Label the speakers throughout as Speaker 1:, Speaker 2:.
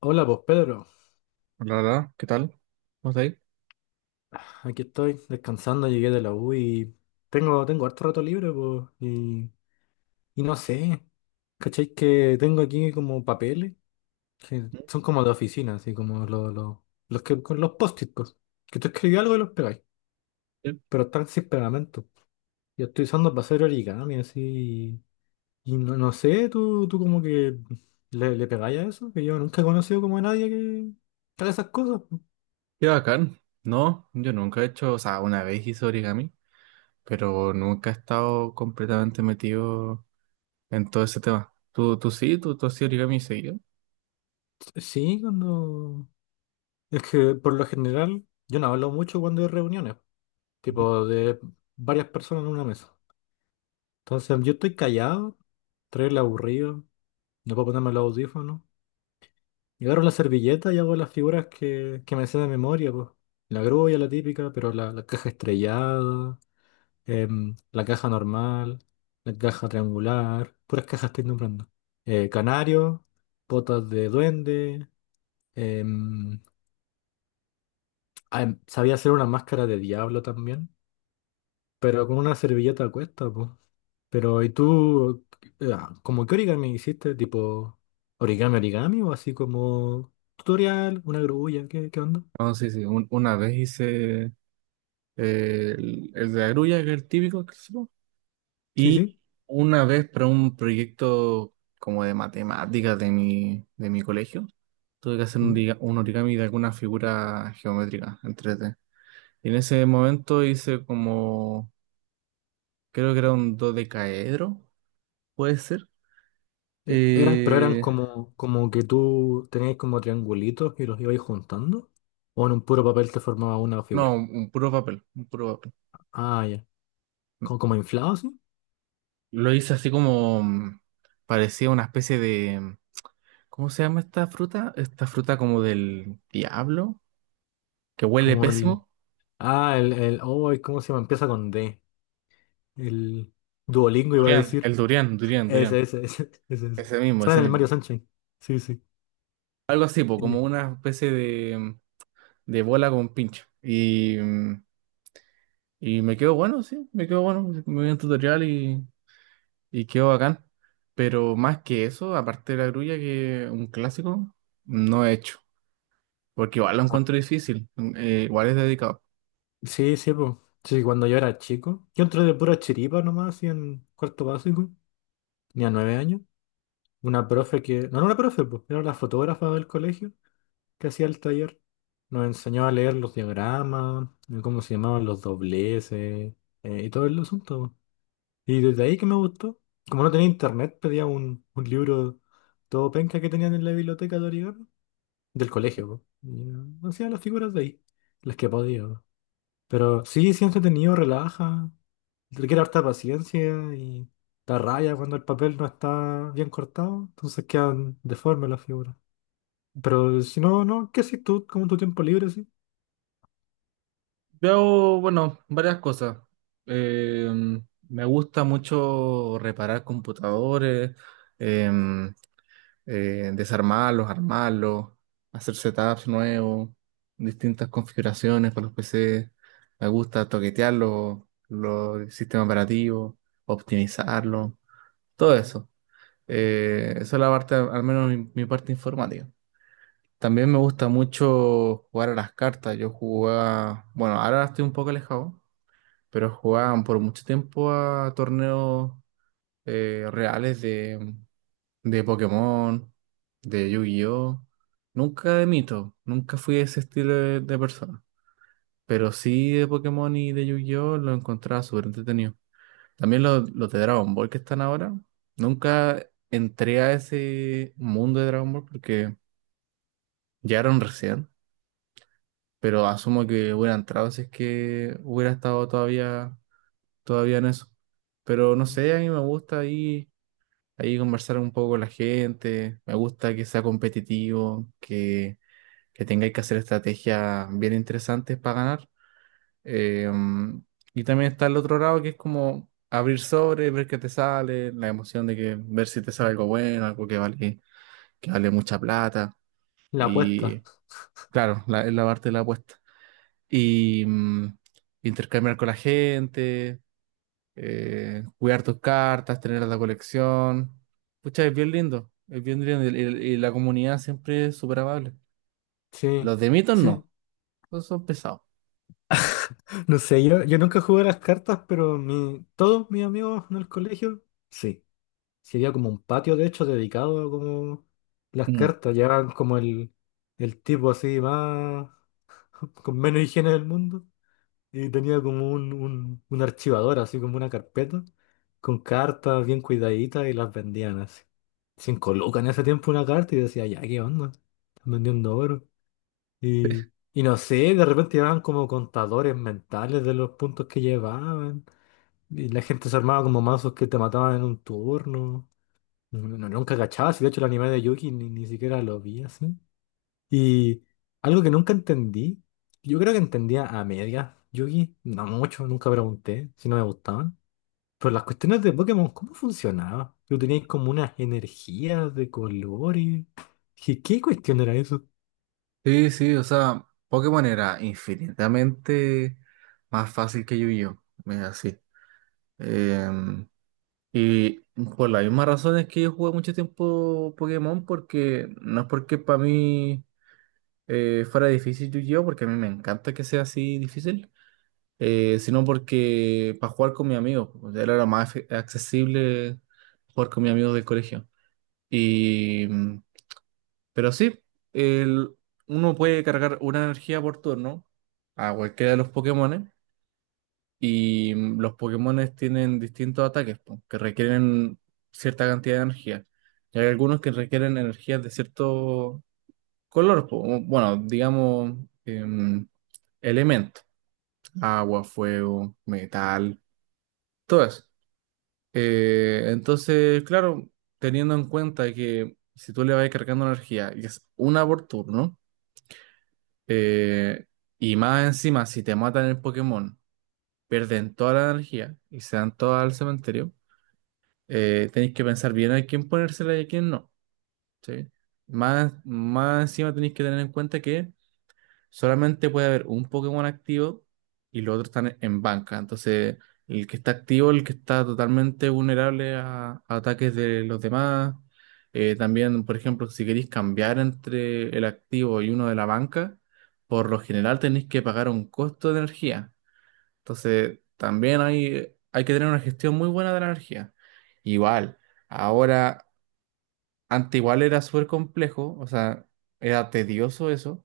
Speaker 1: Hola, pues Pedro,
Speaker 2: Hola, hola, ¿qué tal? ¿Cómo estás ahí?
Speaker 1: aquí estoy descansando, llegué de la U y tengo harto rato libre, pues, y no sé, ¿cachai? Que tengo aquí como papeles, que son como de oficina, así como los que con los post-it, pues, que tú escribís algo y los pegáis,
Speaker 2: Qué
Speaker 1: pero están sin pegamento. Yo estoy usando para hacer origami, así, y, no, no sé, tú como que le pegáis a eso, que yo nunca he conocido como a nadie que haga esas cosas.
Speaker 2: qué bacán. No, yo nunca he hecho, o sea, una vez hice origami, pero nunca he estado completamente metido en todo ese tema. ¿Tú sí? ¿Tú has origami seguido?
Speaker 1: Sí, cuando. Es que por lo general yo no hablo mucho cuando hay reuniones,
Speaker 2: Ujú.
Speaker 1: tipo de varias personas en una mesa. Entonces yo estoy callado, traigo el aburrido, no puedo ponerme los audífonos. Y agarro la servilleta y hago las figuras que me sé de memoria, pues. La grulla, la típica, pero la caja estrellada, la caja normal, la caja triangular, puras cajas estoy nombrando. Canario, botas de duende, em, sabía hacer una máscara de diablo también. Pero con una servilleta a cuesta, pues. Pero, ¿y tú, como qué origami hiciste? ¿Tipo origami, origami? ¿O así como tutorial, una grulla? ¿Qué onda?
Speaker 2: No, sí, sí. Una vez hice el de la grulla, que es el típico, que hicimos,
Speaker 1: Sí,
Speaker 2: y
Speaker 1: sí.
Speaker 2: una vez para un proyecto como de matemáticas de mi colegio, tuve que hacer un,
Speaker 1: Mm.
Speaker 2: un origami de alguna figura geométrica en tres d. Y en ese momento hice como, creo que era un dodecaedro, puede ser.
Speaker 1: Eran, pero eran
Speaker 2: Eh,
Speaker 1: como que tú tenías como triangulitos y los ibais juntando. ¿O en un puro papel te formaba una
Speaker 2: no,
Speaker 1: figura?
Speaker 2: un puro papel, un puro papel.
Speaker 1: Ah, ya. ¿Como inflado, así?
Speaker 2: Lo hice así como, parecía una especie de, ¿cómo se llama esta fruta? Esta fruta como del diablo, que huele
Speaker 1: Como el.
Speaker 2: pésimo.
Speaker 1: Ah, el. Oh, ¿cómo se llama? Empieza con D. El Duolingo iba a
Speaker 2: Durian, el
Speaker 1: decir.
Speaker 2: durian, durian,
Speaker 1: Ese,
Speaker 2: durian.
Speaker 1: ese, ese, ese, ese.
Speaker 2: Ese mismo,
Speaker 1: Sabes
Speaker 2: ese
Speaker 1: el
Speaker 2: mismo.
Speaker 1: Mario Sunshine. Sí, sí.
Speaker 2: Algo así, po, como
Speaker 1: Y-
Speaker 2: una especie de, de bola con pincho. Y, y me quedó bueno, sí, me quedó bueno. Me vi un tutorial y quedó bacán. Pero más que eso, aparte de la grulla, que un clásico, no he hecho. Porque igual lo
Speaker 1: ah,
Speaker 2: encuentro difícil, igual es dedicado.
Speaker 1: Sí, sí, pues. Sí, cuando yo era chico. Yo entré de pura chiripa nomás, así en cuarto básico. Tenía 9 años. Una profe que. No era una profe, pues. Era la fotógrafa del colegio que hacía el taller. Nos enseñó a leer los diagramas, cómo se llamaban los dobleces, y todo el asunto, po. Y desde ahí que me gustó. Como no tenía internet, pedía un libro todo penca que tenían en la biblioteca de origami del colegio, po. Y hacía las figuras de ahí, las que podía, po. Pero sí, sí entretenido, relaja, requiere harta paciencia y da raya cuando el papel no está bien cortado, entonces quedan deformes las figuras. Pero si no, no, ¿qué haces tú? Como tu tiempo libre, sí.
Speaker 2: Yo hago, bueno, varias cosas. Eh, me gusta mucho reparar computadores, em, desarmarlos, armarlos, hacer setups nuevos, distintas configuraciones para los PC. Me gusta toquetear los sistemas operativos, optimizarlos, todo eso. Esa es la parte, al menos mi, mi parte informática. También me gusta mucho jugar a las cartas. Yo jugaba, bueno, ahora estoy un poco alejado, pero jugaban por mucho tiempo a torneos reales de Pokémon, de Yu-Gi-Oh! Nunca de Mito, nunca fui ese estilo de persona. Pero sí de Pokémon y de Yu-Gi-Oh! Lo encontraba súper entretenido. También los de Dragon Ball que están ahora. Nunca entré a ese mundo de Dragon Ball porque llegaron recién, pero asumo que hubiera entrado si es que hubiera estado todavía, todavía en eso. Pero no sé, a mí me gusta ahí, ahí conversar un poco con la gente, me gusta que sea competitivo, que tengáis que hacer estrategias bien interesantes para ganar. Eh, mm, y también está el otro lado que es como abrir sobre, ver qué te sale, la emoción de que ver si te sale algo bueno, algo que vale mucha plata.
Speaker 1: La apuesta.
Speaker 2: Y claro, la, es la parte de la apuesta. Y intercambiar con la gente, cuidar tus cartas, tener la colección. Pucha, es bien lindo, es bien lindo. Y, y la comunidad siempre es súper amable.
Speaker 1: Sí,
Speaker 2: Los de mitos
Speaker 1: sí.
Speaker 2: no, esos son pesados.
Speaker 1: No sé, yo nunca jugué a las cartas, pero todos mis amigos en el colegio, sí. Sería como un patio, de hecho, dedicado a como las cartas. Llevaban como el tipo así más, con menos higiene del mundo. Y tenía como un archivador, así como una carpeta, con cartas bien cuidaditas y las vendían así. 5 lucas en ese tiempo una carta y decía, ya, ¿qué onda? Están vendiendo oro. Y no sé, de repente llevaban como contadores mentales de los puntos que llevaban. Y la gente se armaba como mazos que te mataban en un turno. No, nunca cachaba, si de hecho el anime de Yuki ni siquiera lo vi así. Y algo que nunca entendí, yo creo que entendía a medias Yuki, no mucho, nunca pregunté si no me gustaban. Pero las cuestiones de Pokémon, ¿cómo funcionaba? Yo tenía como unas energías de colores. ¿Qué cuestión era eso?
Speaker 2: Sí, sí, o sea, Pokémon era infinitamente más fácil que Yu-Gi-Oh! Es así. Em, y por la misma razón es que yo jugué mucho tiempo Pokémon, porque no es porque para mí fuera difícil Yu-Gi-Oh! Porque a mí me encanta que sea así difícil, sino porque para jugar con mis amigos, pues, era lo más accesible jugar con mis amigos del colegio. Y. mm, Pero sí, el, uno puede cargar una energía por turno a cualquiera de los Pokémones y los Pokémones tienen distintos ataques po, que requieren cierta cantidad de energía. Y hay algunos que requieren energías de cierto color, po, o, bueno, digamos, em, elemento, agua, fuego, metal, todo eso. Entonces, claro, teniendo en cuenta que si tú le vas cargando energía y es una por turno, Eh, y más encima, si te matan el Pokémon, pierden toda la energía y se dan toda al cementerio. Tenéis que pensar bien a quién ponérsela y a quién no. ¿Sí? Más, más encima tenéis que tener en cuenta que solamente puede haber un Pokémon activo y los otros están en banca. Entonces, el que está activo, el que está totalmente vulnerable a ataques de los demás. También, por ejemplo, si queréis cambiar entre el activo y uno de la banca, por lo general tenéis que pagar un costo de energía. Entonces, también hay que tener una gestión muy buena de la energía. Igual, ahora, antes igual era súper complejo, o sea, era tedioso eso,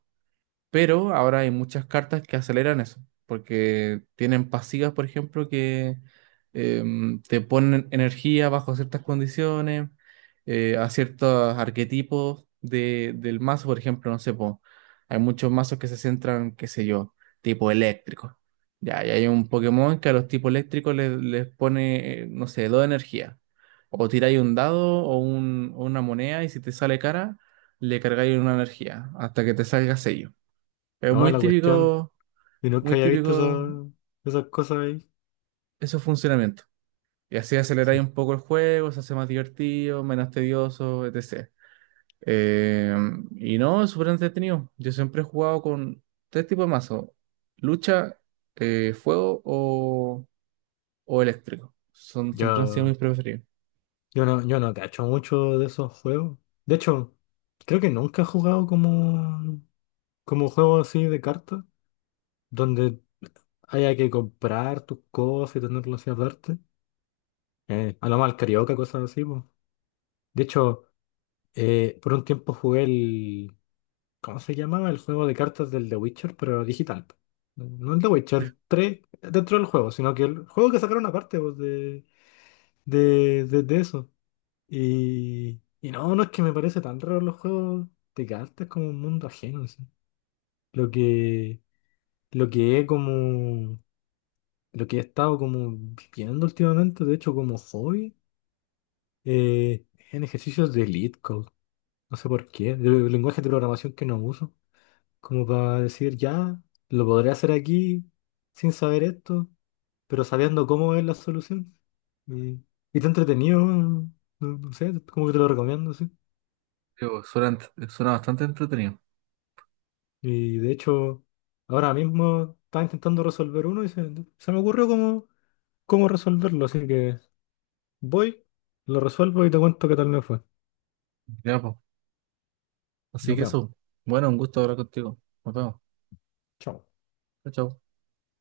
Speaker 2: pero ahora hay muchas cartas que aceleran eso, porque tienen pasivas, por ejemplo, que te ponen energía bajo ciertas condiciones, a ciertos arquetipos del mazo, por ejemplo, no sé, po, hay muchos mazos que se centran, qué sé yo, tipo eléctrico. Ya, y hay un Pokémon que a los tipos eléctricos les, les pone, no sé, dos energía. O tiráis un dado o, o una moneda y si te sale cara, le cargáis una energía hasta que te salga sello. Es
Speaker 1: No, la cuestión, yo,
Speaker 2: muy
Speaker 1: nunca había visto
Speaker 2: típico
Speaker 1: esa- esas cosas ahí.
Speaker 2: esos funcionamientos. Y así aceleráis
Speaker 1: Sí.
Speaker 2: un poco el juego, se hace más divertido, menos tedioso, etc. Eh, y no, es súper entretenido. Yo siempre he jugado con tres tipos de mazo. Lucha, fuego o eléctrico. Son, siempre han sido
Speaker 1: Yo,
Speaker 2: mis preferidos.
Speaker 1: yo no cacho mucho de esos juegos. De hecho, creo que nunca he jugado como. Como juego así de cartas, donde haya que comprar tus cosas y tenerlas así aparte. A lo mal carioca, cosas así, po. De hecho, por un tiempo jugué el. ¿Cómo se llamaba? El juego de cartas del The Witcher, pero digital, po. No el The Witcher 3 dentro del juego, sino que el juego que sacaron aparte po, de eso. Y no, no es que me parece tan raro los juegos de cartas como un mundo ajeno, así. Lo que, lo que, es como. Lo que he estado como viendo últimamente, de hecho, como hobby, eh, en ejercicios de Elite Code. No sé por qué, de lenguaje de programación que no uso. Como para decir, ya, lo podré hacer aquí sin saber esto, pero sabiendo cómo es la solución. Y, y te entretenido, no, no sé, como que te lo recomiendo, sí.
Speaker 2: Digo, suena, suena bastante entretenido.
Speaker 1: Y de hecho, ahora mismo estaba intentando resolver uno y se me ocurrió cómo resolverlo, así que voy, lo resuelvo y te cuento qué tal me fue.
Speaker 2: Ya, po. Así
Speaker 1: Nos
Speaker 2: que
Speaker 1: vemos.
Speaker 2: eso. Bueno, un gusto hablar contigo. Nos vemos.
Speaker 1: Chao.
Speaker 2: Chao, chao.